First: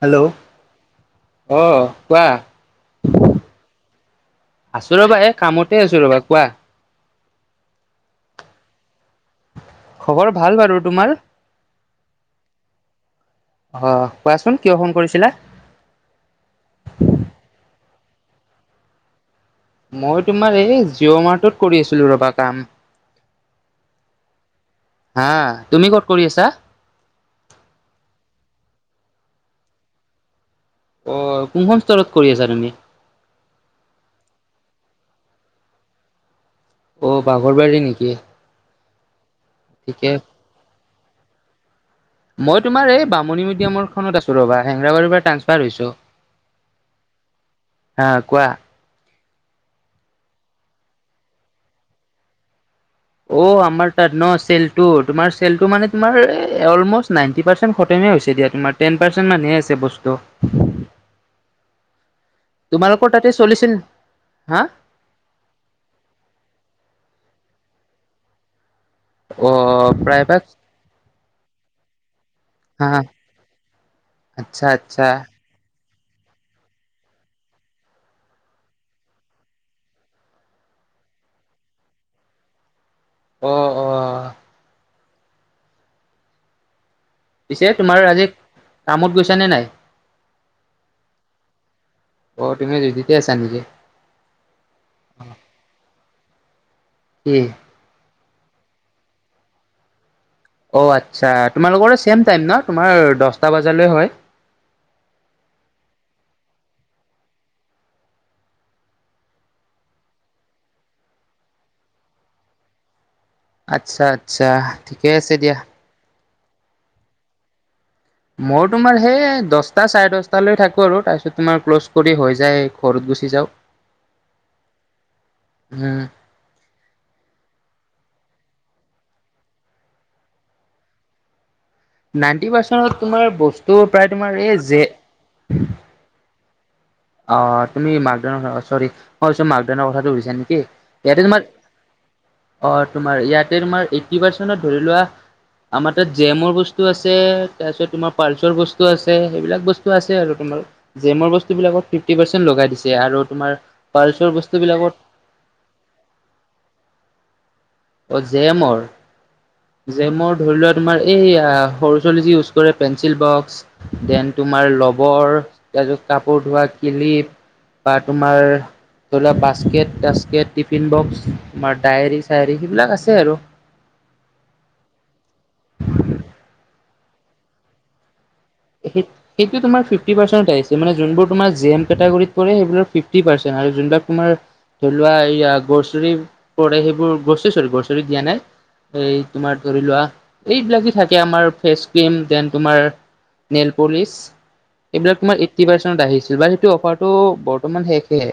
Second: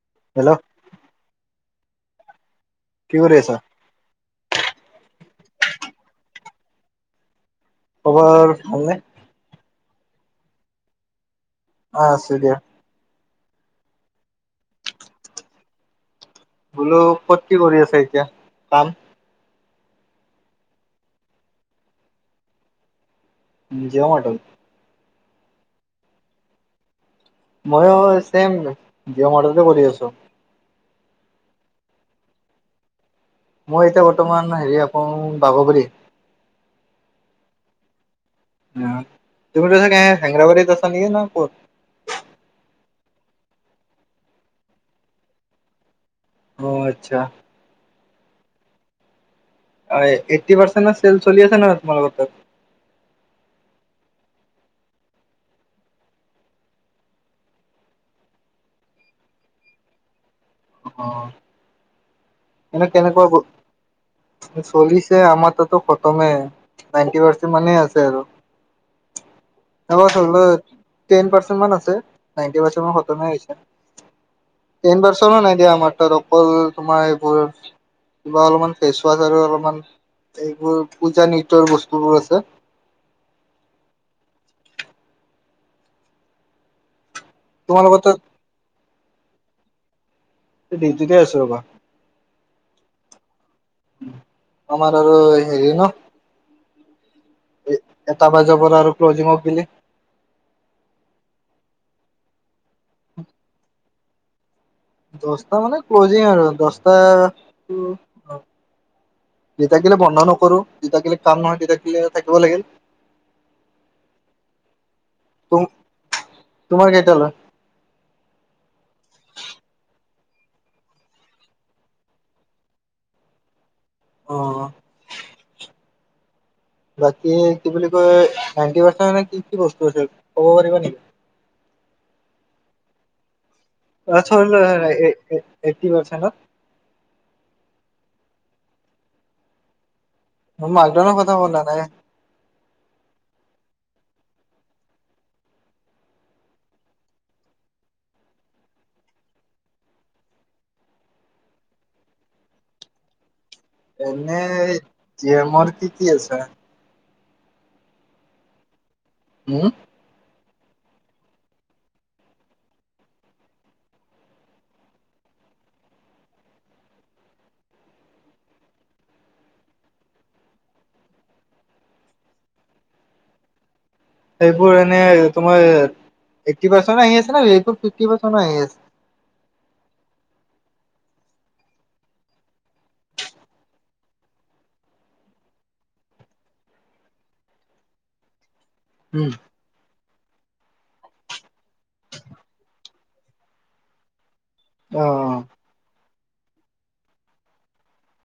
Hello অ' কোৱা কি কৰি আছা? আছো ৰবা, এই কামতে আছো ৰবা, কোৱা। খবৰ ভালনে? খবৰ ভাল বাৰু, তোমাৰ? অ' আছোঁ দিয়া। আহ কোৱাচোন কিয় ফোন কৰিছিলা? বোলো কত কি কৰি আছে এতিয়া কাম? মই তোমাৰ এই জিঅ' মাৰ্টত কৰি আছিলো ৰবা কাম। জিঅ' মাৰ্টত হা, তুমি ক'ত কৰি আছা? মইয়ো চেম জিঅ' মাৰ্টতে কৰি আছোঁ। অ' কোনখন স্তৰত কৰি আছা তুমি? মই এতিয়া বৰ্তমান হেৰি এখন বাহোগড়িত অ' বাগৰ বাৰি নেকি? অ' তুমিতো ছাগে ঠিকে হেংগাৰা বাৰিত আছা নেকি ন ক'ত। মই তোমাৰ এই বামুণী মিডিয়ামৰ খনত আছোঁ ৰবা, হেংৰাবাৰীৰ পৰা ট্ৰান্সফাৰ হৈছোঁ। অ' আচ্ছা। আহ কোৱা। অ' এইটি পাৰ্চেন্টত চেল চলি আছে ন তোমালোকৰ তাত। অ' আমাৰ তাত ন চেলতো তোমাৰ চেলটো মানে তোমাৰ চেলটো তোমাৰ এই অলমোৰচ নাইনটি পাৰ্চেন্টেজ পৰণ্টেচেল শেষে হৈছে দিয় তোমাৰ টেন পাৰ্চেন্টে মানহে আছে বস্তু। অহ' এনে তোমালোকৰ কেনেকুৱা তাতে চলিছিল হা বোৰ চলিছে আমাৰ তাতো খতমে নাইনটি পাচেণ্ট কিমানে আছে আৰু অ', আকৌ প্ৰায়ভাগ থ'বলৈ টেন পাচেণ্ট তোমত আছে নাইনটি হা পাৰ্চেন্টেও খতমে হৈছে, আচ্ছা ট্ৰেন আচ্ছা পাচেণ্টও তাত অকল তোমাৰ এইবোৰৰ কিবা অলপমান ফেচ ৱাছ আৰু অলমান এইবোৰ পূজা নৃত্যয়ৰ বস্তুবোৰ আছে। অহ, অহ। পিছে তোমালোকৰ তোমাৰ তাত আজি কামত গৈছ নে নাই? দিউটিতে আছোঁ ৰ'বা। অ', তুমি দিউটিতে আছা নেকি? আমাৰ আৰু হেৰি ন'। কি? এটা বাজাৰ পৰা আৰু ক্লজিঙক পিনে। অ', আচ্ছা, তোমালোকৰ চেম টাইম ন' তোমাৰ দশটা বাজালৈ হয়। দশটা মানে ক্লজিং আৰু দশটা যেতিয়াক গিলে বন্ধ নকৰোঁ, যেতিয়াক গিলে কাম নহয় তেতিয়াক গিলে থাকিব লাগিল। আচ্ছা, আচ্ছা, ঠিকে আছে দিয়া। তোমাৰ কেইটালৈ? মই তোমাৰ সেই দশটা চাৰে দশটা লৈ থাকো আৰু তাৰপিছত তোমাৰ ক্ল'জ কৰি হৈ যায়, ঘৰত গুচি যাওঁ। অ'। উম। বাকী কি বুলি কয় নাইনটি [unintelligible] কি কি বস্তু আছে ক'ব পাৰিবা নেকি? [inaudible] নাইনটি পাৰ্চেণ্টত তোমাৰ বচ [unintelligible] এ এ এট্টি পাৰ্চেন্তত। অ' তুমি মাকদান চৰি মই [unintelligible] মাকদানৰ কথাটো সু এনেকে, মাকডনৰ ইয়াতে কথা তোমাৰ, ক'লা নাই অ' তোমাৰ ইয়াতে তোমাৰ টি পাৰ্চেনত ধৰি লোৱা আমাৰ তাত জে এমৰ বস্তু আছে, তাৰপিছত তোমাৰ পাল্চৰ বস্তু আছে, সেইবিলাক বস্তু আছে আৰু তোম জে এমৰ বস্তু বিলাকত ফিফটি পাৰ্চেন্ট লগাই দিছে আৰু তোমাৰ পাৰ্চৰ এনেই বস্তুবিলাকত জে এমৰ কি কি আছে? অ' জে এমৰ, উম জে এমৰ ধৰি লোৱা তোমাৰ এই সৰু ছোৱালী যি ইউজ কৰে পেঞ্চিল বক্স দেন তোমাৰ লবৰ, তাৰপিছত কাপোৰ, তোমাৰ কিলিপ বা তোমাৰ, ধৰি লোৱা বাস্কেট টাস্কেট, টিফিন বক্স, তোমাৰ ডায়েৰী-চায়েৰী সেইবিলাক আছে আৰু। এইবোৰ এনে তোমাৰ, এট্টি পাৰ্চেনত আহি আছে না এইটো ফিফটিমান [unintelligible] সেইটো তোমাৰ ফিফটি পাৰ্চেণ্টত আহিছ মানে যোনবোৰ তোমাৰ জে এম কেটাগোৰীত পৰে সেইবিলাক ফিফটি পাৰ্চেণ্ট আৰু যোনবিলাক তোমাৰ ধৰি লোৱা এইয়া গ্ৰছেৰি পৰে, সেইবোৰ গ্ৰছেৰি চৰি গ্ৰছেৰি দিয়া নাই? এই উম তোমাৰ ধৰি লোৱা, এইবিলাকে যে থাকে আমাৰ, ফেচ ক্ৰীম দেন তোমাৰ নেইল প'লিছ, অ এইবিলাক তোমাৰ এইটি পাৰ্চেনত আহি যা দিৱালিটো অফাৰটো বৰ্তমান শেষে।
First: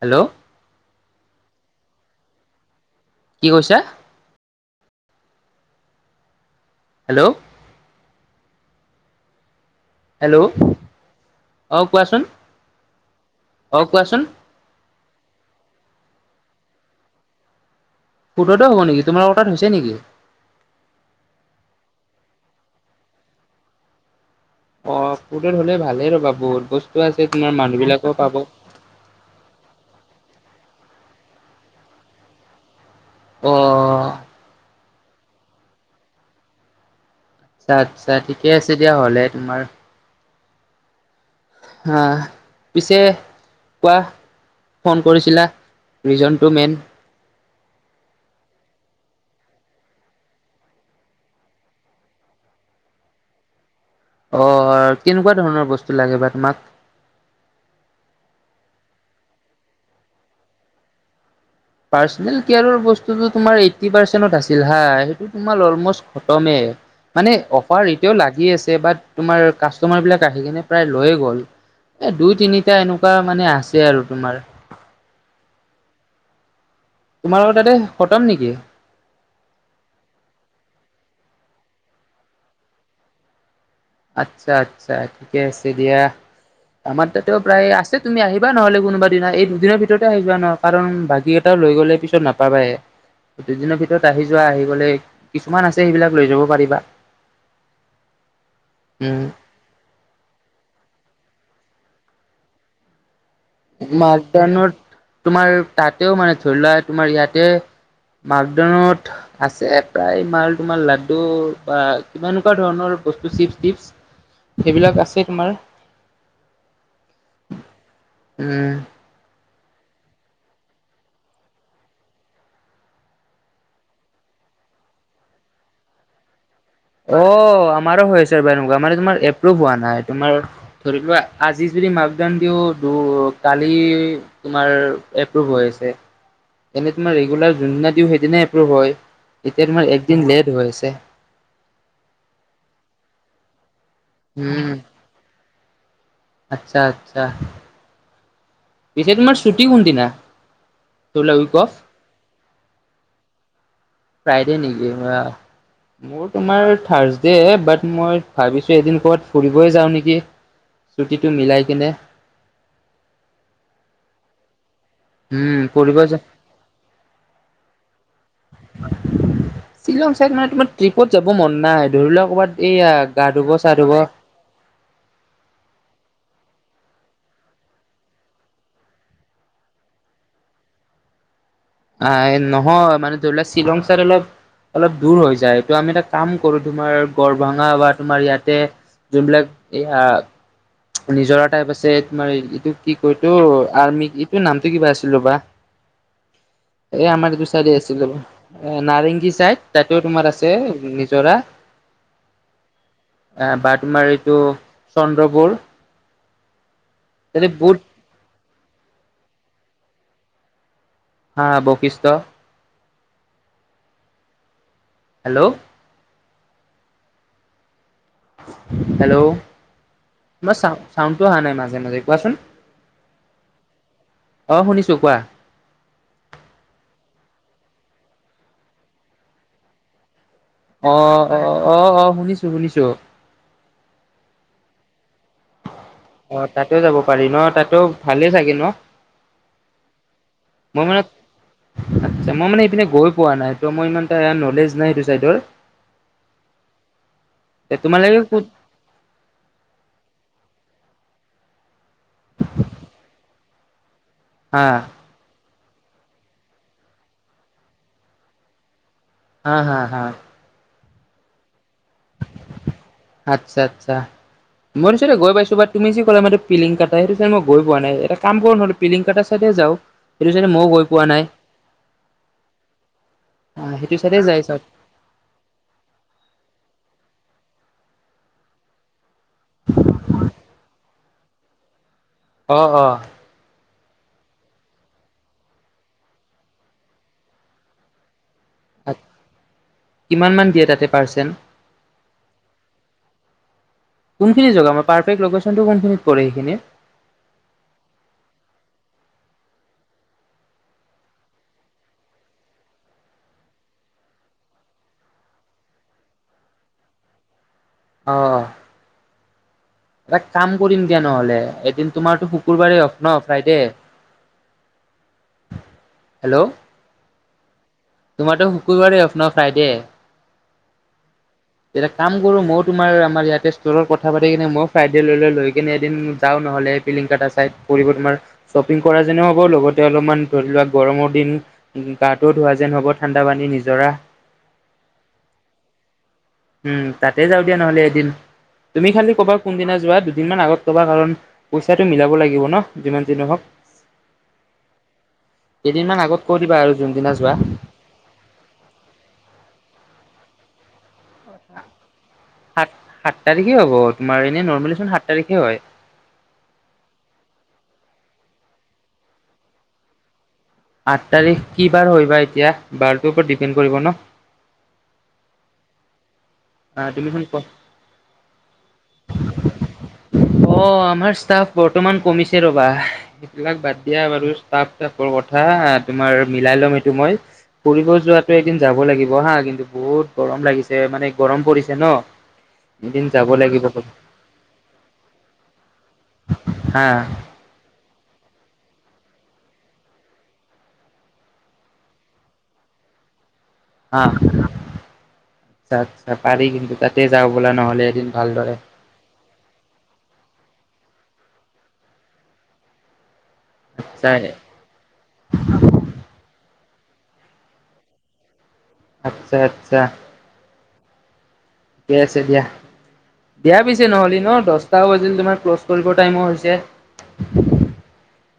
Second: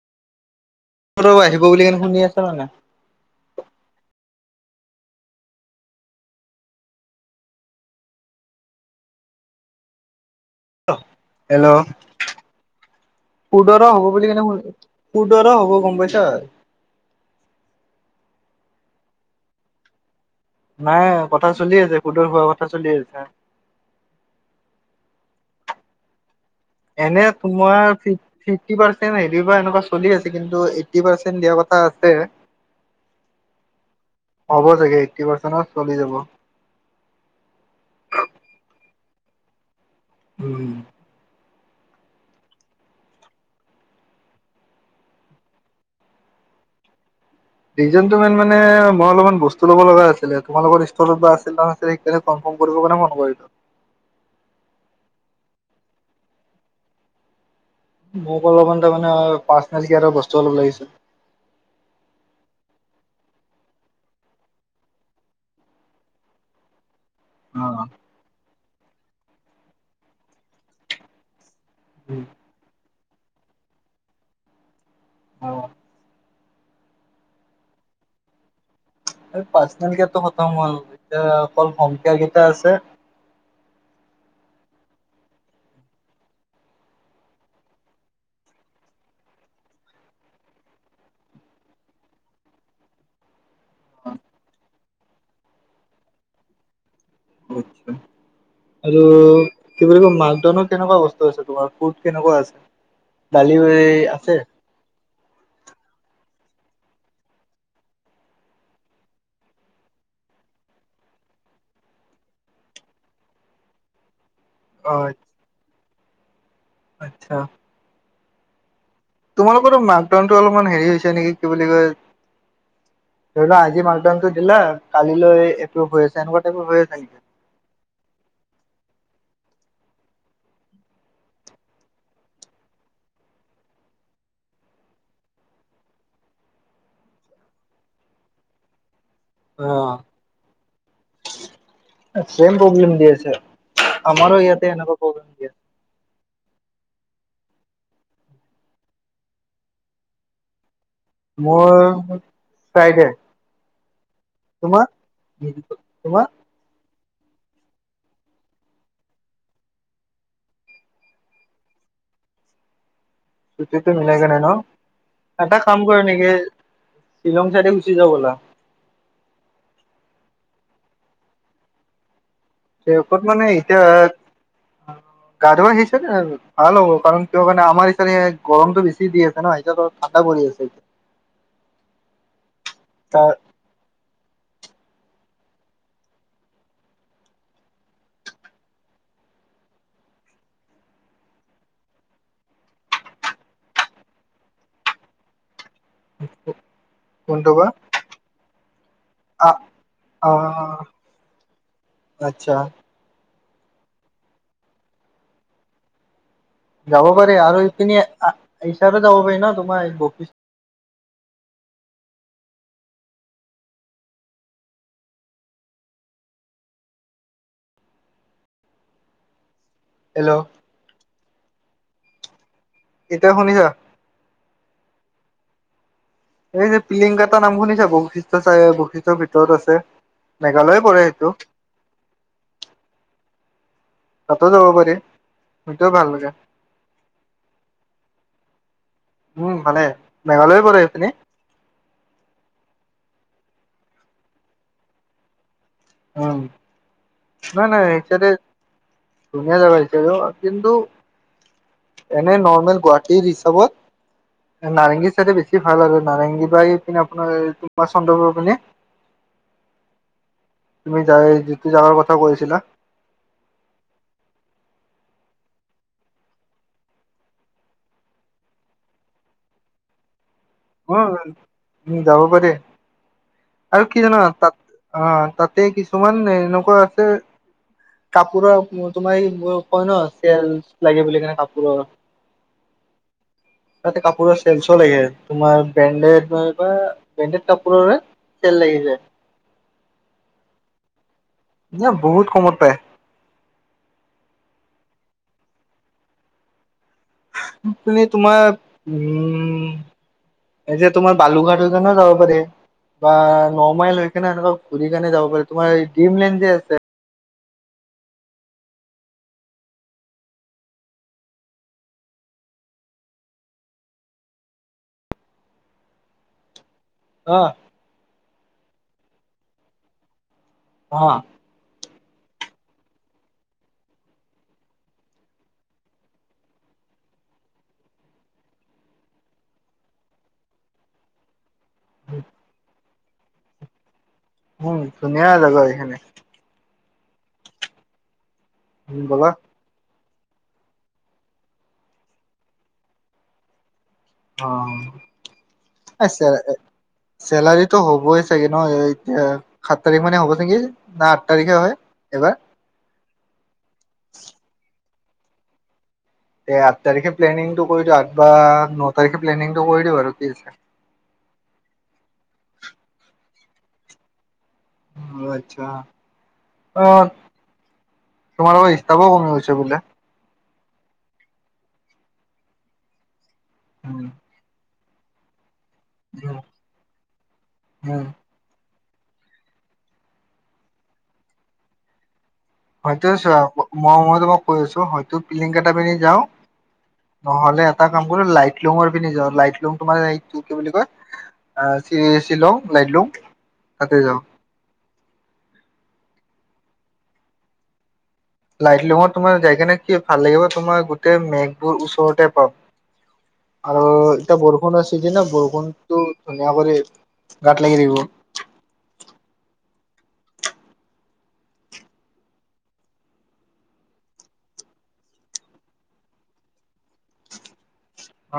হেল্ল'। [unintelligible] আহিব বুলি কেনে শুনি আছা নে নাই? কি কৈছা? হেল্ল' হেল্ল', অ' কোৱাচোন। অ সুদৰ হ'ব কোৱাচোন বুলি কেনে, সুদৰ হ'ব গম পাইছা? সুদৰ হ'ব নেকি তোমালোকৰ তাত হৈছে নেকি? নাই কথা চলি আছে, সুদৰ হোৱা কথা চলি আছে। অ', সুদৰ হ'লে ভালেই ৰ'বা বহুত বস্তু আছে এনে মানুহ তোমাৰ বিলাকেও পাব ফিফ-ফিফটি পাৰ্চেন্ট হেৰি পৰা এনেকুৱা চলি আছিল কিন্তু এইট্টি পাৰ্চেন্ট দিয়া কথা আছে, অ হ'ব চাগে। ফিফটি পাৰ্চেণ্টত চলি যাব। আচ্ছা আচ্ছা, ঠিকে আছে দিয়া হ'লে তোমাৰ উম। অ', পিছে কোৱা। ফোন কৰিছিলা, ৰিজনটো মেইন। ৰিজনটো মেইন মানে মই অলপমান বস্তু ল'ব লগা আছিলে, তোমালোকৰ ইস্তলৰ পৰা আছিল নহয়, সেইকাৰণে ফোন [unintelligible] কৰিব কাৰণে ফোন কৰিলো। অ' অ', কেনেকুৱা ধৰণৰ বস্তু লাগে বা তোমাক। মোক অলপমান তাৰ মানে পাৰ্চনেল কেয়াৰৰ বস্তু অলপ লাগিছিল। পাৰ্চনেল কেয়াৰৰ বস্তুটো তোমাৰ এইট্টি পাৰ্চেণ্টত আছিল হা, সেইটো তোমাৰ অলম'ষ্ট খতমেই। মানে অফাৰ এতিয়াও লাগি আছে, বাত তোমাৰ কাষ্টমাৰ বিলাক আহি কিনে প্ৰায় লৈয়ে গ'ল। এ দুই তিনিটা এনেকুৱা মানে আছে আৰু তোমাৰ। অ'। তোমালোকৰ তাতে খটম নেকি? পাৰ্চনেল কেয়াৰটো খতম হ'ল, এতিয়া অকল হ'ম কেয়াৰ কেইটা আছে আচ্ছা আচ্ছা, ঠিকে আছে দিয়া। আমাৰ তাতেও প্ৰায় আছে তুমি আহিবা নহ'লে কোনোবা দিনা, এই দুদিনৰ ভিতৰতে আহিবা নহ-কাৰণ বাকী কেইটা লৈ গ'লে পিছত নাপাবায়ে। দুদিনৰ ভিতৰত আহি যোৱা, আহি গ'লে কিছুমান আছে সেইবিলাক লৈ যাব পাৰিবা। আৰু উম কি বুলি কওঁ মাকডাউনৰ কেনেকুৱা বস তু আছে তোমাৰ ক'ত কেনেকুৱা আছে? দালি আছে? মাজদানত তোমাৰ তাতেও মানে ধৰি লোৱা তোমাৰ ইয়াতে মাকদউনত আছে প্ৰায় মাল তোমাৰ লাড্ডু বা কিবা এনেকুৱা ধৰণৰ বস্তু চিপ্চ তিপ্চ অ সেইবিলাক আছে তোমাৰ। আচ্ছা উম। তোমালোকৰো মাকডাউনটো অলপমান হেৰি হৈছে নেকি কি বুলি কয়। ধৰিলোৱা আজি মাকডাউনটো দিলা কালিলৈ এপ্ৰোভ হৈ আছে এনেকুৱা টাইপৰ হৈ আছে নেকি? অ' আমাৰো হৈ আছে এবাৰ এনেকুৱা মানে তোমাৰ। এপ্ৰোভ হোৱা নাই, তোমাৰ ধৰি লোৱা আজি যদি মাপডাওন দিওঁ টোৰ কালি তোমাৰ এপ্ৰোভ হৈ আছে, এনে তোমাৰ ৰেগুলাৰ যোনদিনা দিওঁ, সেইদিনাই এপ্ৰোভ হয়। এতিয়া তোমাৰ অ একদিন লেট হয় আছে। ছেম প্ৰব্লেম দি আছে আমাৰো ইয়াতে উম। এনেকুৱ প্ৰব্লেম দি আছে। আচ্ছা, আচ্ছা। পিছে তোমাৰ ছুটি কোন দিনা মোৰৰ ফ্ৰাইডেৰ। ফ্ৰাইডেৰ নেকি, মোৰ তোমাৰ থাৰচ দে বাট মই ভাবিছোঁ, এদিন ক'ৰবাত ফুৰিবই যাওঁ নেকি। ছুটিটো মিলাই কিনে। ছুটি টো মিল কেনে ন। উম এটা কাম ফুৰিব কৰোঁ যাম। নেকি শ্বিলং চাইডে গুচি যাওঁ ব'লা। শ্বিলং চাইত মানে তোমাৰ ট্ৰিপত যাব মন নাই ধৰি লোৱা ক'ৰবাত। এইয়া তে ক'ত গা মানে ধুব চা এতিয়া ধুব গা ধোৱা আহিছে দে আৰু ভাল হ'ব কাৰণ কিহৰ কাৰণে আমাৰ এইফালে গৰমতটো বেছি দি আছে ন এতিয়াত ঠাণ্ডা পৰি আছে। [inaudible] আহ নহয় মানে তাৰ ধৰি লোৱা শ্বিলং ছাইত অলপ অলপ দূৰ হৈ যায় টো আমি এটা কাম কৰোঁ, তোমাৰ গৰভাঙা বা তোমাৰ ইয়াতে যোনবিলাক এইয়া নিজৰা টাইপ আছে তোমাৰ এইটো কি কয় এইটো আৰ্মি এইটোৰ নামটো কিবা আছিল ৰ'বা। [inaudible] এ আমাৰ এইটো কোনটো বা চাইডে আছিল এ নাৰেংগী আহ চাইদ তাতেও তোমাৰ আছে আহ নিজৰা। আচ্ছা। অহ, বা তোমাৰ এইটো চন্দ্ৰপুৰ। যাব পাৰি তাতে আৰু বহুত এইপিনি ইচাইডেউ যাব পাৰি ন' তোমাৰ বসি হা বশিষ্ট। হেল্ল'। হেল্ল' হেল্ল' তোমাৰ চা চাউণ্ডটো আহা নাই মাজে মাজে, কোৱাচোন। এতিয়া শুনিছা অ', শুনিছোঁ কোৱা। এই যে পিলিংগকাটা নাম শুনিছা বশিষ্ট চাই বশিষ্টৰ ভিতৰত আছে। মেঘালয় পৰে সেইটো অ', অ', অ', অ', শুনিছোঁ, শুনিছোঁ। ত' যাব পাৰি। সেইটোও ভাল লাগে অ', তাতো যাব পাৰি ন'? তাতো ভালেই চাগে ন'? উম, ভালে মেঘালয়ে পৰে মই মানে সেইখিনি। আচ্ছা মই মানে এইপিনে গৈ পোৱা নাই ত' মই ইমানটা ন'লেজ নাই সেইটো চাইদৰ। অহ। নাই, নাই, তোমালোকে সিহঁতে ক'ত ধুনীয়া জাগা সেইটো কিন্তু এনে নৰ্মেল গুৱাহাটীৰ হা হিচাপত নাৰেংগীৰ চাইডে বেছি ছি ভাল আৰু নাৰেংগী বাৰ পিনে আপোনাৰ তোমাৰ চন্দ্ৰপুৰ পিনে। হা, হা, হা। তুমি যাই যিটো যাবাৰ কথা কৈছিলা আচ্ছা আচ্ছা মই নিছতে গৈ পাইছো বা তুমি যি ক'লে ম পিংটা সেইটোই মই গ পোৱা নাই এটা কাম কৰো নো পিলিং কটা চাইদেওঁ যাওঁ সেইটো চাইডে মইও গৈ পোৱা অম নাই উম যাব পাৰে আৰু সেইটো কি জানা চাইডে যাই চাওক তাত অ তাতে কিছুমান এনেকুৱা আছে কাপোৰৰ তোমাৰ এসময়ত কয় ন চেল লাগে বুলি কেনে কাপোৰৰ আহ অ ত কাপোৰৰ চেলছ লাগে তোমাৰ ব্ৰেণ্ডেড বা ব্ৰেডেড কাপোৰৰে চেল লাগি আ যায় কিমান মান দিয়ে তাতে পাৰ্চেণ্ ন বহুত কমত পায় কোনখিনি জগা আমাৰ পাৰ্প লেশনটো কোনখিনিত পৰে সেইখিনি পনে তোমাৰ উম এতিয়া তোমাৰ বালুঘাটৰ [unintelligible] যাব পাৰে বা ন মাইল হৈ কিনে এনেকুৱা ঘূৰি কেনে যাব পাৰে তোমাৰ ডিম লেন যে আছে আহ এটা কাম কৰিম দিয়া নহ'লে এদিন তোমাৰতো শুকুৰবাৰেই হওক ন ফ্ৰাইডে অ হেল্ল' আহ তোমাৰো শুকুৰবাৰে আপোনাৰ ফ্ৰাইডে অ এটা কাম কৰোঁ ময়ো তোমাৰ আমাৰ ইয়াতে ষ্ট'ৰত কথা পাতি কিনে ময় ফ্ৰাইডে লৈ লৈ লৈ কিনে এদিন যাওঁ নহ'লে ফিলিং টা টা চাই তোমাৰ শ্বপিং কৰা যেনে হ'ব লগতে অলপমান ধৰি লোৱা গৰমৰ দিন উ গাটো ধোৱা যেন হ'ব ঠাণ্ডা পানী নিজৰা উম ধুনীয়া জেগা এইখনে উম তাতে যাওঁ দিয়া নহ'লে এদিন তুমি খালি ব'লা ক'বা কোনদিনা যোৱা দুদিনমান আগত কবা কাৰণ পইচাটো মিলাব লাগিব ন যিমান দিন হওক অ আগত চ কৈ দিবা আৰু যোনদিনা যোৱা চেলাৰীটো হ'বই চাগে ন এতিয়া আঠ তাৰিখ মানে হ'ব নেকি না আঠ তাৰিখে হয় এইবাৰ সাত সাত তাৰিখে হ'ব তোমাৰ এনে নৰ্মেলি চোন সাত তাৰিখে হয় এ আঠ তাৰিখে প্লেনিংটো কৰি দি আঠ বা ন তাৰিখে প্লেনিংটো কৰি দি আৰু কি আছে আঠ তাৰিখ কি বাৰ হৈ বা এতিয়া বাৰটোৰ ওপৰত ডিপেণ্ড কৰিব ন অচ্ছা আহ তুমি চোন কোৱা তোমাৰ হি [unintelligible] বোলে অ আমাৰ ষ্টাফ বৰ্তমান কমিছে ৰ'বা সেইবিলাক বাদ দিয়া উম, বাৰু ষ্টাফ সৰু কথা তোমাৰ মিলাই ল'ম সেইটো মই ফুৰিব যোৱাতো এদিন যাব লাগিব হা কিন্তু বহুত গৰম লাগিছে মানে গৰম পৰিছে ন হয়ত এদিন চ যাব লাগিব মই ম তোমাক কৈ আছো হয়তো পিলিং কেইটা পিনি যাও হা নহ'লে এটা কাম কৰি লাইট শ্বিলঙৰ পিনে যাও লাইট লুং তোমাৰ এইটো কি বুলি কয় শ্বিলং লাইট লুং তাতেই হা যাওঁ আচ্ছা আ্ছা পাৰি কিন্তু তাতে যাওঁ ব'লে নহ'লে এদিন ভালদৰে লাইট লিঙত তোমাৰ যাই কে নে কি ভাল লাগিব তোমাৰ গোতে মেঘবোৰ ওচৰতে পাম আৰু আচ্ছা এতিয়া বৰষুণ আছেতি ন বৰষুণতটো ধুনীয়া কৰি গাত লাগি থাকিব আচ্ছা আচ্ছা ঠিকে আছে দিয়া বেয়া পিছে নহ'লেি ন দহটাও বাজিল তোমাৰ ক্ল'জ কৰিব টাইমো হৈছে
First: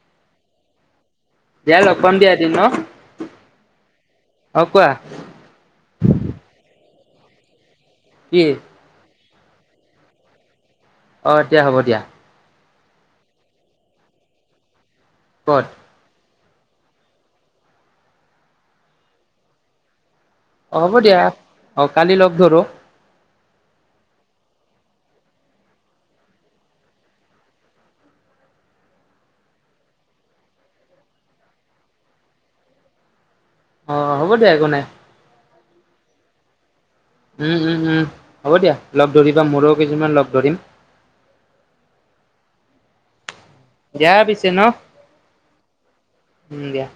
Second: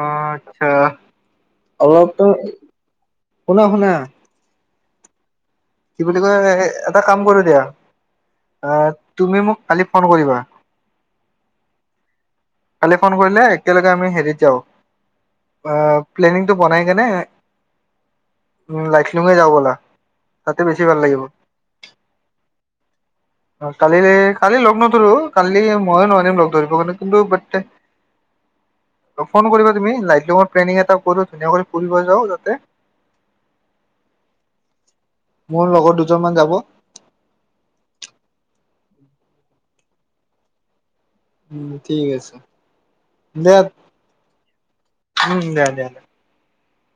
অ আচ্ছা দিয়া লগ অলপ পাম তো দিয়া এদিন ন শুনা শুনা অ কোৱা কি বুলি কয় এটা কাম কৰো কি দিয়া তুমি মোক কালি ফোন কৰিবা। অ' এতিয়া হ'ব দিয়া। কালি ফোন কৰিলে একেলগে আমি হেৰিত যাওঁ ক'ত অ' প্লেনিংটো বনাই কেনে লাইটলাময়ে যাওঁ ব'লা। তাতে অ' বেছি হ'ব ভাল দিয়া লাগিব অ' কালি লগ ধৰো কালি কালি লগ নধৰো কালি ময়ো নোৱাৰনিম লগ ধৰিব কাৰনে কিন্তু [inaudible] ফোন কৰিবা তুমি লাইটলামৰ প্লেনিং এটা কৰো ধুনিয়াকয় ফুৰিব যাও যাতে [inaudible] অ' হ'ব দিয়া একো নাই। মোৰ লগত দুজন মান যাব। উম, উম-উম হ'ব দিয়া লগ ধৰিবা মোৰো কেইজনমান লগ ধৰিম। উম ঠিক আছে। দিয়া দিয়া পিছে ন উম উম দিয়া দিয়া উম দিয়া।